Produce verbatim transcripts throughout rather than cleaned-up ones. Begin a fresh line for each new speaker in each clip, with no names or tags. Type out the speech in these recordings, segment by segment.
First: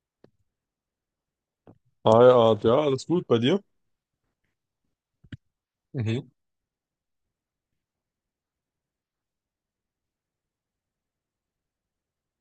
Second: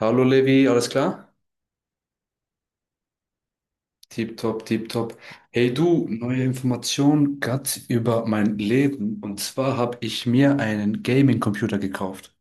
Hallo Levi, alles klar?
Hi, Art, ja, alles gut bei dir?
Tipptopp, tipptopp. Hey du,
Mhm.
neue Information grad über mein Leben. Und zwar habe ich mir einen Gaming-Computer gekauft.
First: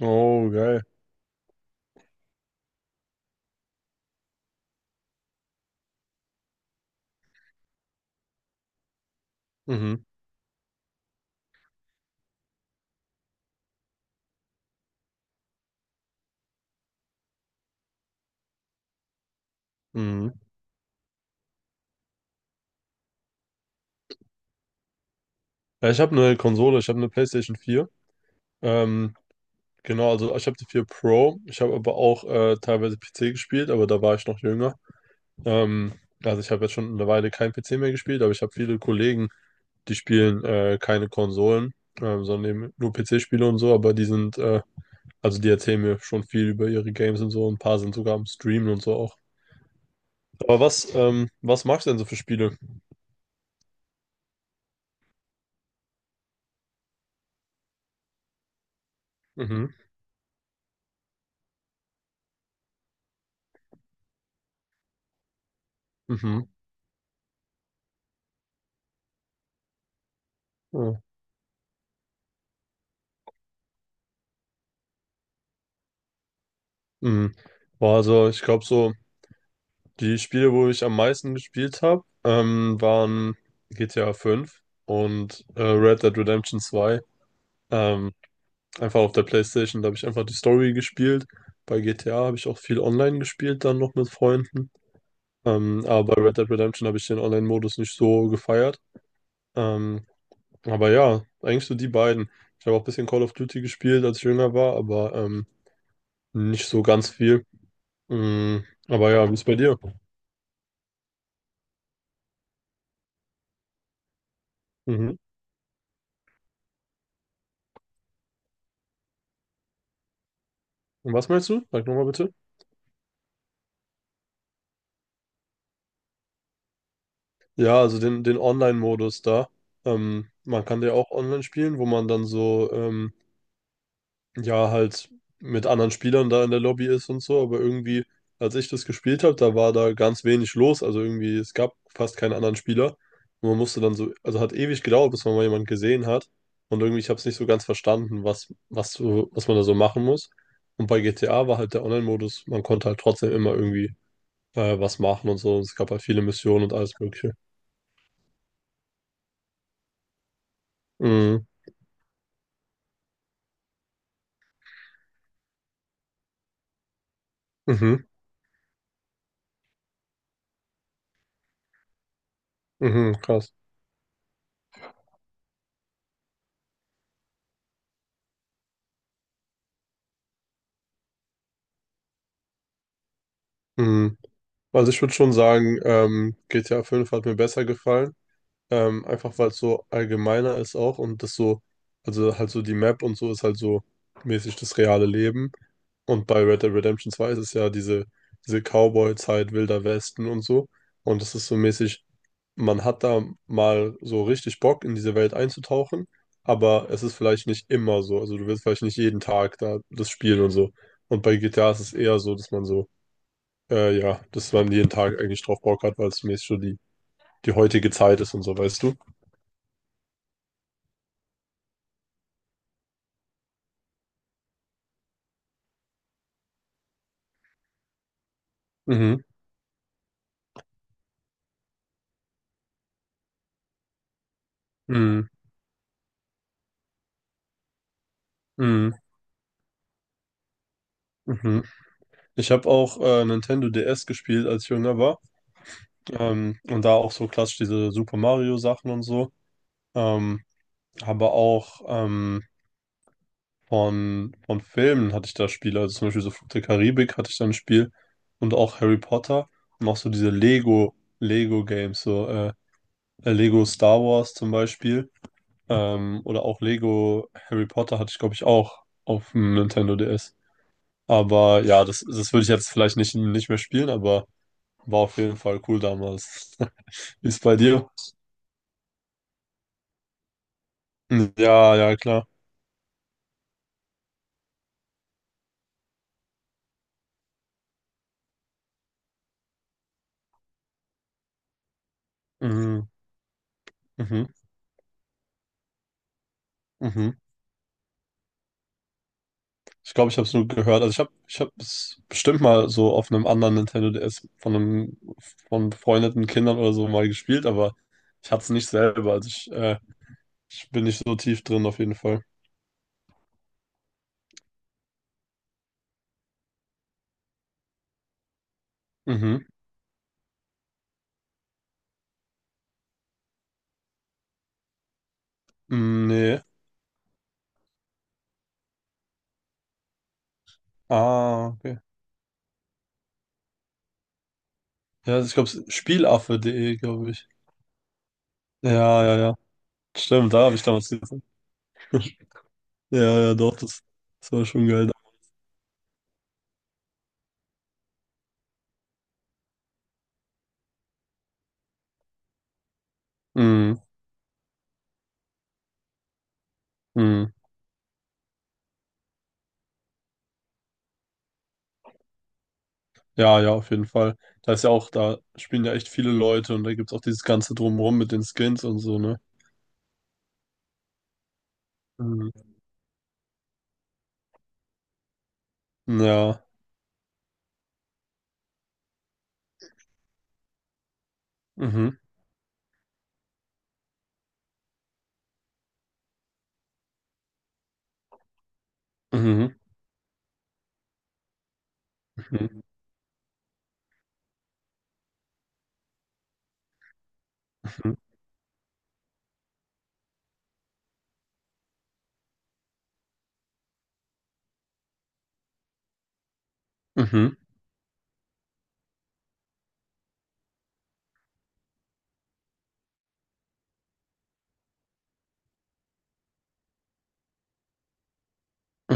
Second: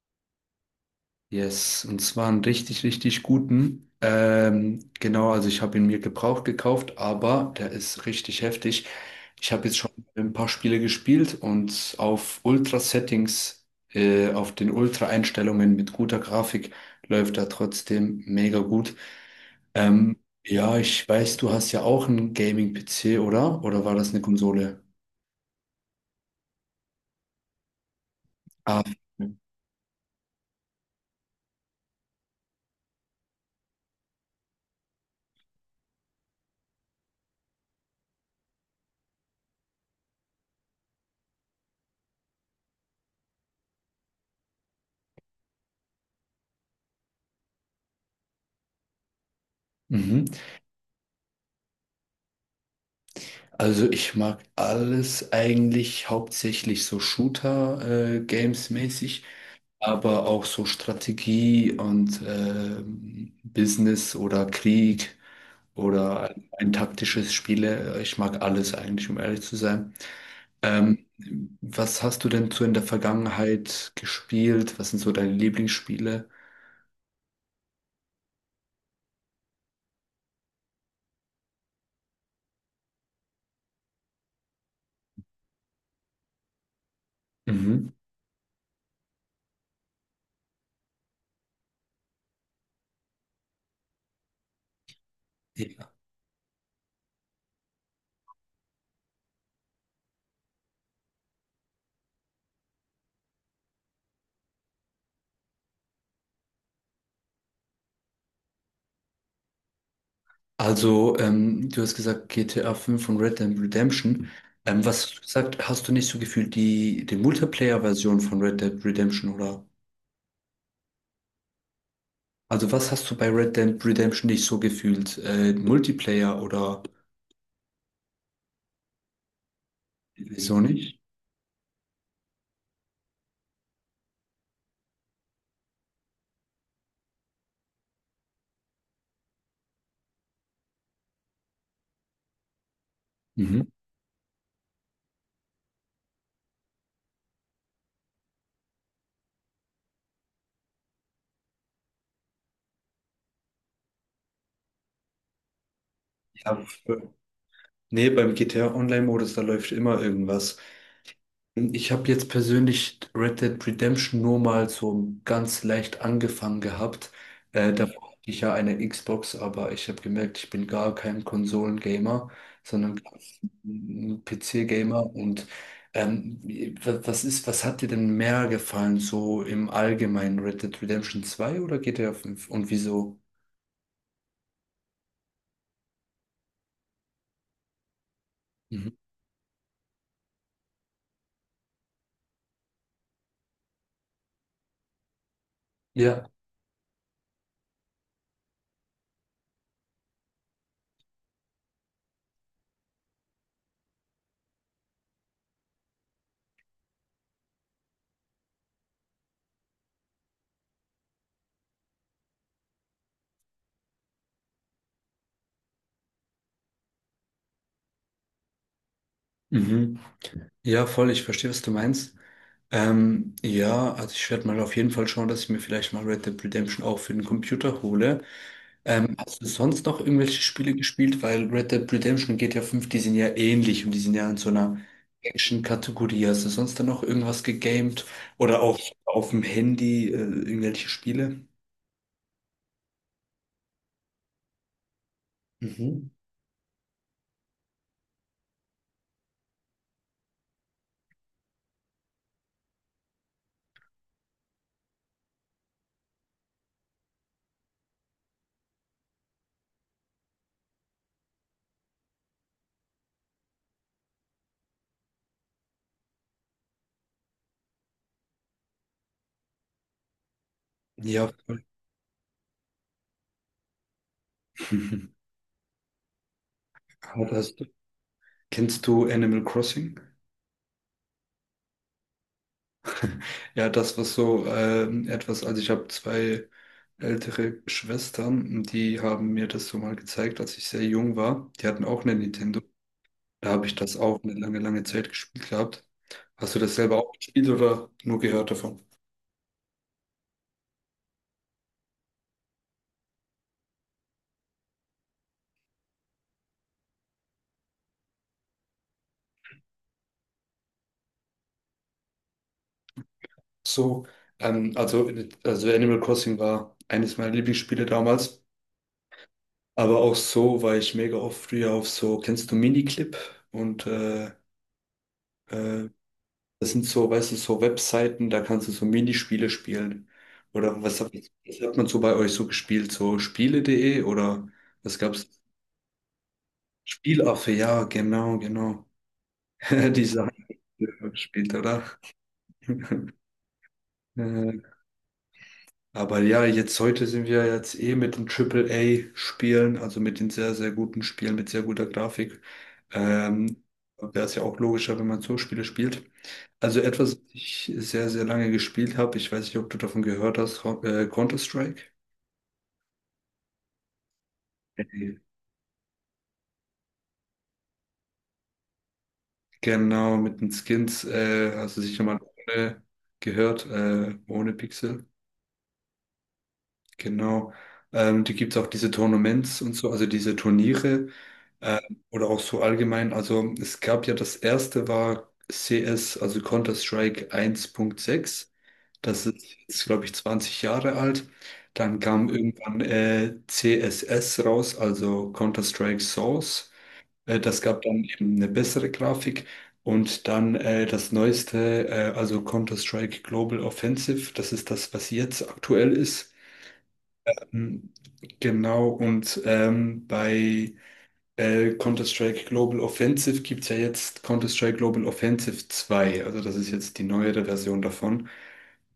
Oh, geil.
Yes, und zwar einen richtig, richtig guten. Ähm, genau, also ich habe ihn mir gebraucht gekauft, aber der ist richtig heftig. Ich habe jetzt schon
Mhm.
ein paar Spiele gespielt und auf Ultra-Settings, äh, auf den Ultra-Einstellungen mit guter Grafik läuft er trotzdem mega gut. Ähm,
Mhm.
ja, ich weiß, du hast ja auch einen Gaming-P C, oder? Oder war das eine Konsole?
Ja, ich habe eine Konsole, ich habe eine PlayStation vier.
Ah,
Ähm,
okay.
genau, also ich habe die vier Pro. Ich habe aber auch äh, teilweise P C gespielt, aber da war ich noch jünger. Ähm, also ich habe jetzt schon eine Weile kein P C mehr gespielt, aber ich habe viele Kollegen, die spielen äh, keine Konsolen, ähm, sondern eben nur P C-Spiele und so, aber die sind, äh, also die erzählen mir schon viel über ihre Games und so. Ein paar sind sogar am Streamen und so auch.
Mhm.
Aber was, ähm, was magst du denn so für Spiele?
Also ich mag alles eigentlich, hauptsächlich so Shooter-Games-mäßig,
Mhm.
aber auch so Strategie und ähm, Business oder Krieg oder
Mhm.
ein, ein taktisches Spiele. Ich mag alles eigentlich, um ehrlich zu sein.
Ja.
Ähm, was hast du denn so in der Vergangenheit gespielt? Was sind so deine Lieblingsspiele?
Mhm. Boah, also ich glaube so, die Spiele, wo ich am meisten gespielt habe, ähm, waren G T A fünf und äh, Red Dead Redemption zwei.
Mhm.
Ähm, einfach auf der PlayStation, da habe ich einfach die Story gespielt. Bei G T A habe ich auch viel online gespielt, dann noch mit Freunden. Ähm, aber bei Red Dead Redemption habe ich den Online-Modus nicht so gefeiert. Ähm, aber ja, eigentlich so die beiden. Ich habe auch ein bisschen Call of Duty gespielt, als ich jünger war, aber ähm, nicht so ganz viel. Mhm. Aber ja, wie ist bei dir?
Also, ähm, du hast gesagt G T A fünf und Red Dead Redemption. Ähm, was
Mhm.
hast du gesagt, hast du nicht so gefühlt die, die Multiplayer-Version von Red Dead Redemption oder?
Und was meinst du? Sag nochmal bitte.
Also, was hast du bei Red Dead Redemption nicht so gefühlt? Äh, Multiplayer oder
Ja, also den, den Online-Modus da. Ähm,
wieso
man kann ja
nicht?
auch online spielen, wo man dann so, ähm, ja, halt mit anderen Spielern da in der Lobby ist und so. Aber irgendwie, als ich das gespielt habe, da war da ganz wenig los. Also irgendwie, es gab fast keinen anderen Spieler. Und man
Mhm.
musste dann so, also hat ewig gedauert, bis man mal jemanden gesehen hat. Und irgendwie, ich habe es nicht so ganz verstanden, was, was, so- was man da so machen muss. Und bei G T A war halt der Online-Modus, man konnte halt trotzdem immer irgendwie äh, was machen und so. Es gab halt viele
Ja,
Missionen und alles
f-
Mögliche.
nee, beim G T A Online-Modus, da läuft immer irgendwas.
Mhm.
Ich habe jetzt persönlich Red Dead Redemption nur mal so ganz leicht angefangen gehabt. Äh, da hatte
Mhm.
ich ja eine Xbox, aber ich habe gemerkt, ich bin gar kein Konsolengamer, sondern
Mhm. Krass.
ein P C-Gamer. Und ähm, wa- was ist, was hat dir denn mehr gefallen, so im Allgemeinen Red Dead Redemption zwei oder G T A fünf und wieso?
Mhm. Also ich würde schon sagen, ähm, G T A fünf hat mir besser gefallen.
Mhm.
Ähm, einfach weil es so allgemeiner ist auch und das so, also halt so die Map und so ist halt so mäßig das reale Leben.
Ja.
Und bei Red Dead Redemption zwei ist es ja diese, diese Cowboy-Zeit, Wilder Westen und so. Und das ist so mäßig, man hat da mal so richtig Bock, in diese Welt einzutauchen, aber es ist vielleicht nicht immer so. Also du willst vielleicht nicht jeden Tag da das spielen und so. Und bei G T A ist es eher so, dass man so, äh, ja, dass man jeden Tag eigentlich drauf Bock hat, weil es zumindest schon die, die heutige Zeit ist und so, weißt du?
Mhm. Ja, voll, ich verstehe, was du meinst. Ähm, ja, also ich werde mal auf jeden Fall schauen, dass ich mir vielleicht mal Red Dead Redemption auch für den Computer hole. Ähm,
Mhm.
hast du sonst noch irgendwelche Spiele gespielt? Weil Red Dead Redemption und G T A fünf, die sind ja ähnlich und die sind ja in so einer
Mhm.
Action-Kategorie. Hast du sonst dann noch irgendwas gegamed? Oder auch
Mhm.
auf dem Handy, äh, irgendwelche Spiele?
Mhm. Ich habe auch äh, Nintendo D S gespielt, als ich jünger war.
Mhm.
Ähm, und da auch so klassisch diese Super Mario Sachen und so. Ähm, aber auch ähm, Von, von Filmen hatte ich da Spiele, also zum Beispiel so Fluch der Karibik hatte ich da ein Spiel und auch Harry Potter und auch so diese Lego, Lego Games, so äh, äh, Lego Star Wars zum Beispiel, ähm, oder auch Lego Harry Potter hatte ich, glaube ich, auch auf dem Nintendo D S.
Ja,
Aber
voll.
ja, das, das würde ich jetzt vielleicht nicht, nicht mehr spielen, aber war auf jeden Fall cool damals. Wie
Aber
ist bei
hast,
dir?
kennst du Animal Crossing?
Ja, ja, klar.
Ja, das, was so ähm, etwas, also ich habe zwei ältere Schwestern, die haben mir das so mal gezeigt, als ich sehr jung war. Die hatten auch eine Nintendo.
Mhm,
Da habe ich das auch
mhm,
eine lange, lange Zeit gespielt gehabt. Hast du das selber
mhm.
auch gespielt oder nur gehört davon?
Ich glaube, ich habe es nur gehört. Also ich habe ich habe es bestimmt mal so auf einem anderen Nintendo D S von einem von befreundeten Kindern oder so mal gespielt, aber ich hatte es nicht selber. Also ich, äh, ich bin nicht so tief drin auf jeden Fall.
So, ähm, also, also Animal Crossing war eines meiner Lieblingsspiele damals.
Mhm.
Aber auch so war ich mega oft früher auf so, kennst du Miniclip und äh, äh,
Mm, nee.
das sind so, weißt du, so Webseiten, da kannst du so Minispiele spielen. Oder was hat,
Ah,
was hat
okay.
man so bei euch so gespielt? So Spiele.de oder was
Ja, also
gab's?
ich glaube, Spielaffe.de, glaube ich.
Spielaffe, ja, genau, genau.
Ja, ja, ja.
Die
Stimmt, da
Sachen
habe ich
die
damals
ihr
gesehen.
gespielt, oder?
Ja, ja, doch, das, das war
Äh,
schon geil.
aber ja, jetzt heute sind wir jetzt eh mit den Triple A spielen, also mit den sehr, sehr guten Spielen mit sehr guter Grafik. Ähm,
Mhm.
wäre es ja auch logischer, wenn man so Spiele spielt. Also etwas, was
Mhm.
ich sehr, sehr lange gespielt habe, ich weiß nicht, ob du davon gehört hast, Ho- äh, Counter-Strike.
Ja, ja, auf jeden Fall. Da ist ja auch,
Nee.
da spielen ja echt viele Leute und da gibt es auch dieses ganze Drumherum mit den Skins und so, ne?
Genau, mit den Skins, äh, hast du sicher mal
Mm.
ohne gehört, äh, ohne Pixel.
Ja.
Genau. Ähm, die gibt es auch diese Tournaments und so, also diese Turniere. Äh,
Mhm.
oder auch so allgemein. Also es gab ja, das erste war C S, also Counter-Strike eins Punkt sechs. Das ist
Mhm.
jetzt, glaube ich, zwanzig Jahre alt. Dann kam
Mhm.
irgendwann äh, C S S raus, also Counter-Strike Source. Äh, das gab
Mhm.
dann eben eine bessere Grafik. Und dann äh, das neueste, äh, also Counter-Strike Global Offensive. Das ist das, was jetzt aktuell ist.
Mhm.
Ähm, Genau, und ähm, bei äh, Counter-Strike Global Offensive gibt es ja jetzt Counter-Strike Global Offensive zwei, also das ist jetzt die neuere Version davon.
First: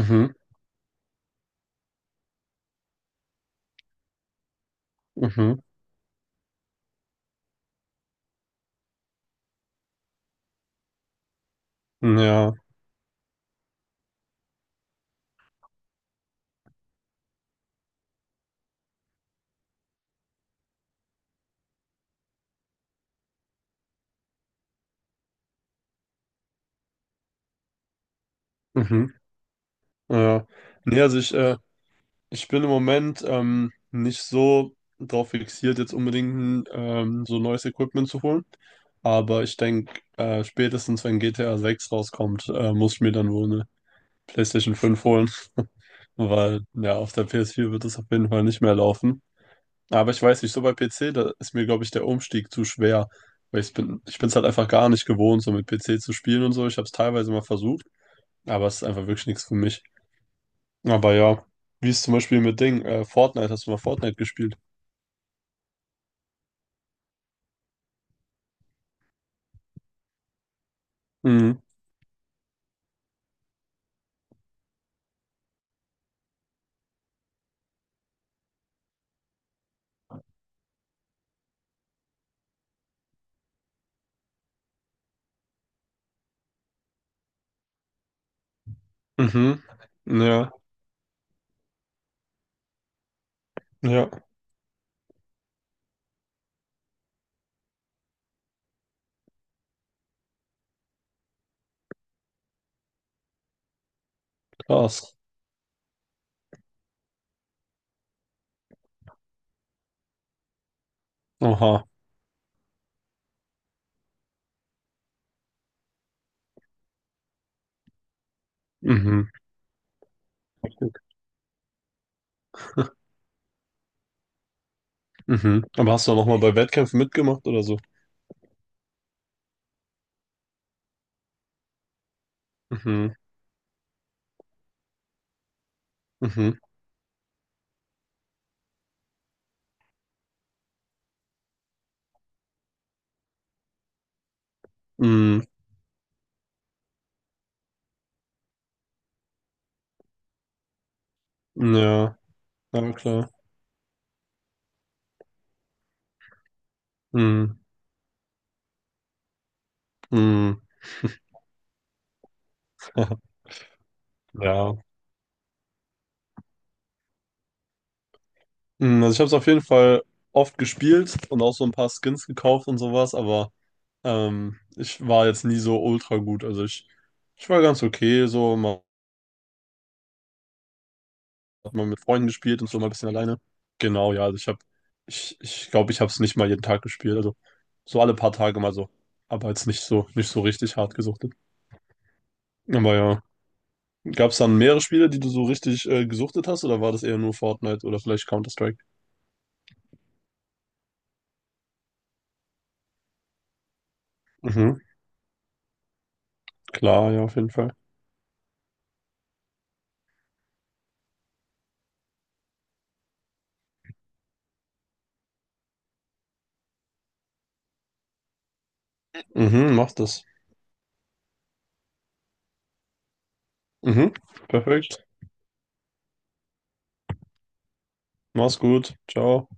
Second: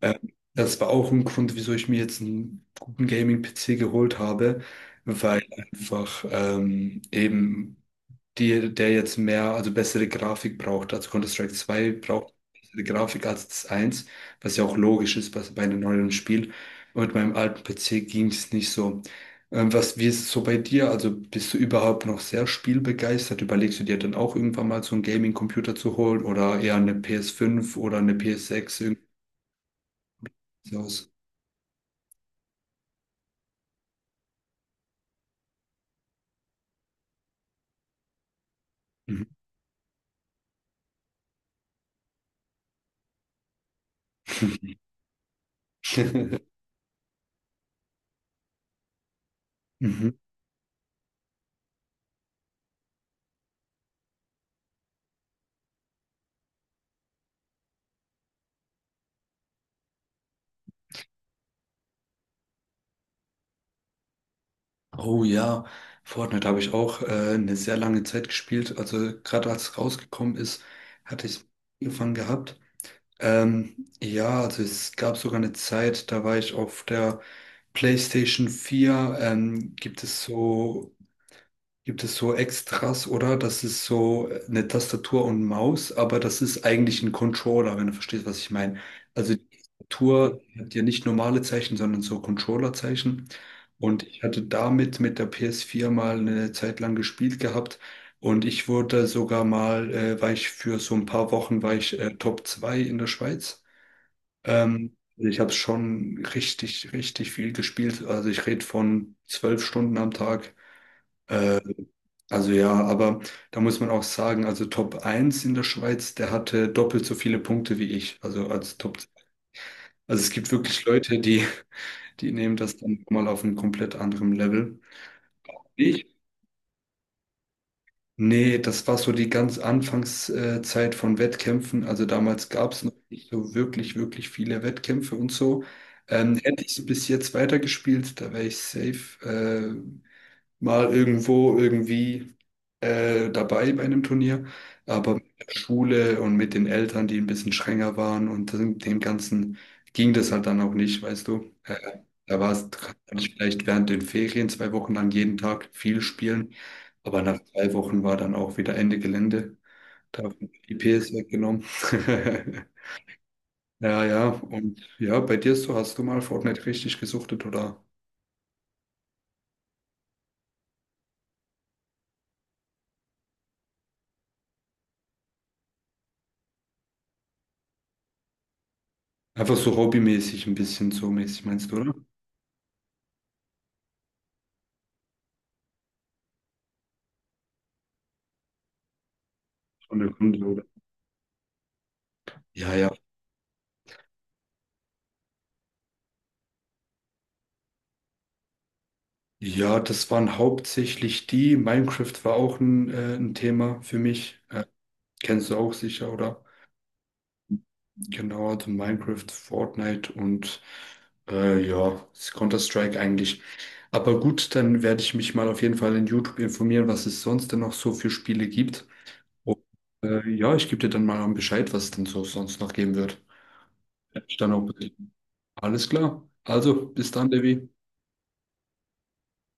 Ähm, das war auch ein Grund, wieso ich mir jetzt einen guten Gaming-P C geholt habe, weil
Mhm.
einfach ähm, eben die, der jetzt mehr, also bessere Grafik braucht. Also Counter-Strike zwei
Mhm,
braucht
ja.
bessere Grafik als das eins, was ja auch logisch ist bei, bei einem neuen Spiel. Und mit meinem alten P C ging es nicht so. Ähm, was, wie ist es so bei dir? Also bist du überhaupt noch sehr spielbegeistert? Überlegst du dir dann auch irgendwann mal so einen Gaming-Computer zu holen oder eher eine P S fünf oder eine P S sechs? Irgendwie
Mhm. Ja.
so
Nee,
aus?
also ich, äh, ich bin im Moment ähm, nicht so drauf fixiert, jetzt unbedingt ähm, so neues Equipment zu holen.
Mhm.
Aber ich denke, äh, spätestens wenn G T A sechs rauskommt, äh, muss ich mir dann wohl eine PlayStation fünf holen. Weil, ja, auf der P S vier wird es auf jeden Fall nicht mehr laufen.
Mhm.
Aber ich weiß nicht, so bei P C, da ist mir, glaube ich, der Umstieg zu schwer. Weil ich bin, ich bin es halt einfach gar nicht gewohnt, so mit P C zu spielen und so. Ich habe es teilweise mal versucht, aber es ist einfach wirklich nichts für mich. Aber ja, wie ist zum Beispiel mit Ding, äh, Fortnite, hast du mal Fortnite gespielt?
Oh ja, Fortnite habe ich auch äh, eine sehr lange Zeit gespielt. Also gerade als es rausgekommen ist, hatte ich es
Mhm.
angefangen gehabt. Ähm, ja, also es gab sogar eine Zeit, da war ich auf der PlayStation vier. Ähm, gibt es so Gibt es so Extras, oder? Das ist so äh, eine Tastatur und Maus, aber das ist eigentlich ein Controller, wenn du verstehst, was ich meine. Also die
Mhm.
Tastatur
Ja,
hat ja nicht normale Zeichen, sondern so Controller-Zeichen. Und
ja,
ich hatte damit mit der P S vier mal eine Zeit lang gespielt gehabt. Und ich wurde sogar mal, äh, war ich für so ein paar Wochen, war ich äh, Top zwei in der Schweiz. Ähm,
krass.
also ich habe schon richtig, richtig viel gespielt. Also ich rede von zwölf Stunden am Tag.
Oha.
Also ja, aber da muss man auch sagen, also Top eins in der Schweiz, der hatte doppelt so viele Punkte wie ich, also als Top zwei.
Mhm.
Also es gibt wirklich Leute, die, die nehmen das dann mal auf einem komplett anderen Level.
Mhm. Aber
Ich?
hast du auch noch mal bei Wettkämpfen mitgemacht oder so?
Nee, das war so die ganz Anfangszeit von Wettkämpfen. Also damals gab es noch
Mhm.
nicht so wirklich, wirklich viele Wettkämpfe und so. Ähm,
Mhm.
hätte ich so bis jetzt weitergespielt, da wäre ich safe. äh, mal irgendwo irgendwie äh, dabei bei einem Turnier, aber mit
Mhm.
der Schule und mit den Eltern, die ein bisschen strenger waren, und dem dem Ganzen ging das halt dann auch nicht, weißt du. Äh,
Ja,
da war es,
na
kann
klar.
ich vielleicht während den Ferien zwei Wochen lang jeden Tag viel spielen, aber nach
Mhm.
zwei Wochen war dann auch wieder Ende Gelände. Da haben
Mhm.
die I P S weggenommen. Ja, ja,
Ja.
und ja, bei dir so, hast du mal Fortnite richtig gesuchtet oder
Mm, also ich habe es auf jeden Fall oft gespielt und auch so ein paar Skins gekauft und sowas, aber ähm, ich war jetzt nie so ultra gut. Also ich, ich war ganz okay, so mal,
einfach so hobbymäßig ein bisschen so mäßig, meinst
hat
du,
mal
oder?
mit Freunden gespielt und so mal ein bisschen alleine. Genau, ja, also ich habe, ich, ich glaube, ich habe es nicht mal jeden Tag gespielt, also so alle paar Tage mal so, aber jetzt nicht
Von
so,
der
nicht so
Konsole.
richtig hart gesuchtet.
Ja, ja.
Aber ja, gab es dann mehrere Spiele, die du so richtig äh, gesuchtet hast oder war das eher nur Fortnite oder vielleicht Counter-Strike?
Ja, das waren hauptsächlich die. Minecraft war auch ein, äh, ein Thema für mich. Äh,
Mhm,
kennst du auch sicher, oder?
klar, ja, auf jeden Fall.
Genau, also Minecraft, Fortnite und äh, ja, Counter-Strike eigentlich. Aber gut, dann werde ich mich mal auf jeden Fall in YouTube informieren, was es sonst denn noch so für Spiele gibt. Und,
Mhm, mach das.
äh, ja, ich gebe dir dann mal Bescheid, was es denn so sonst noch geben wird.
Mhm,
Werd mich dann auch
perfekt.
berichten. Alles klar. Also, bis dann, Devi.
Mach's gut. Ciao.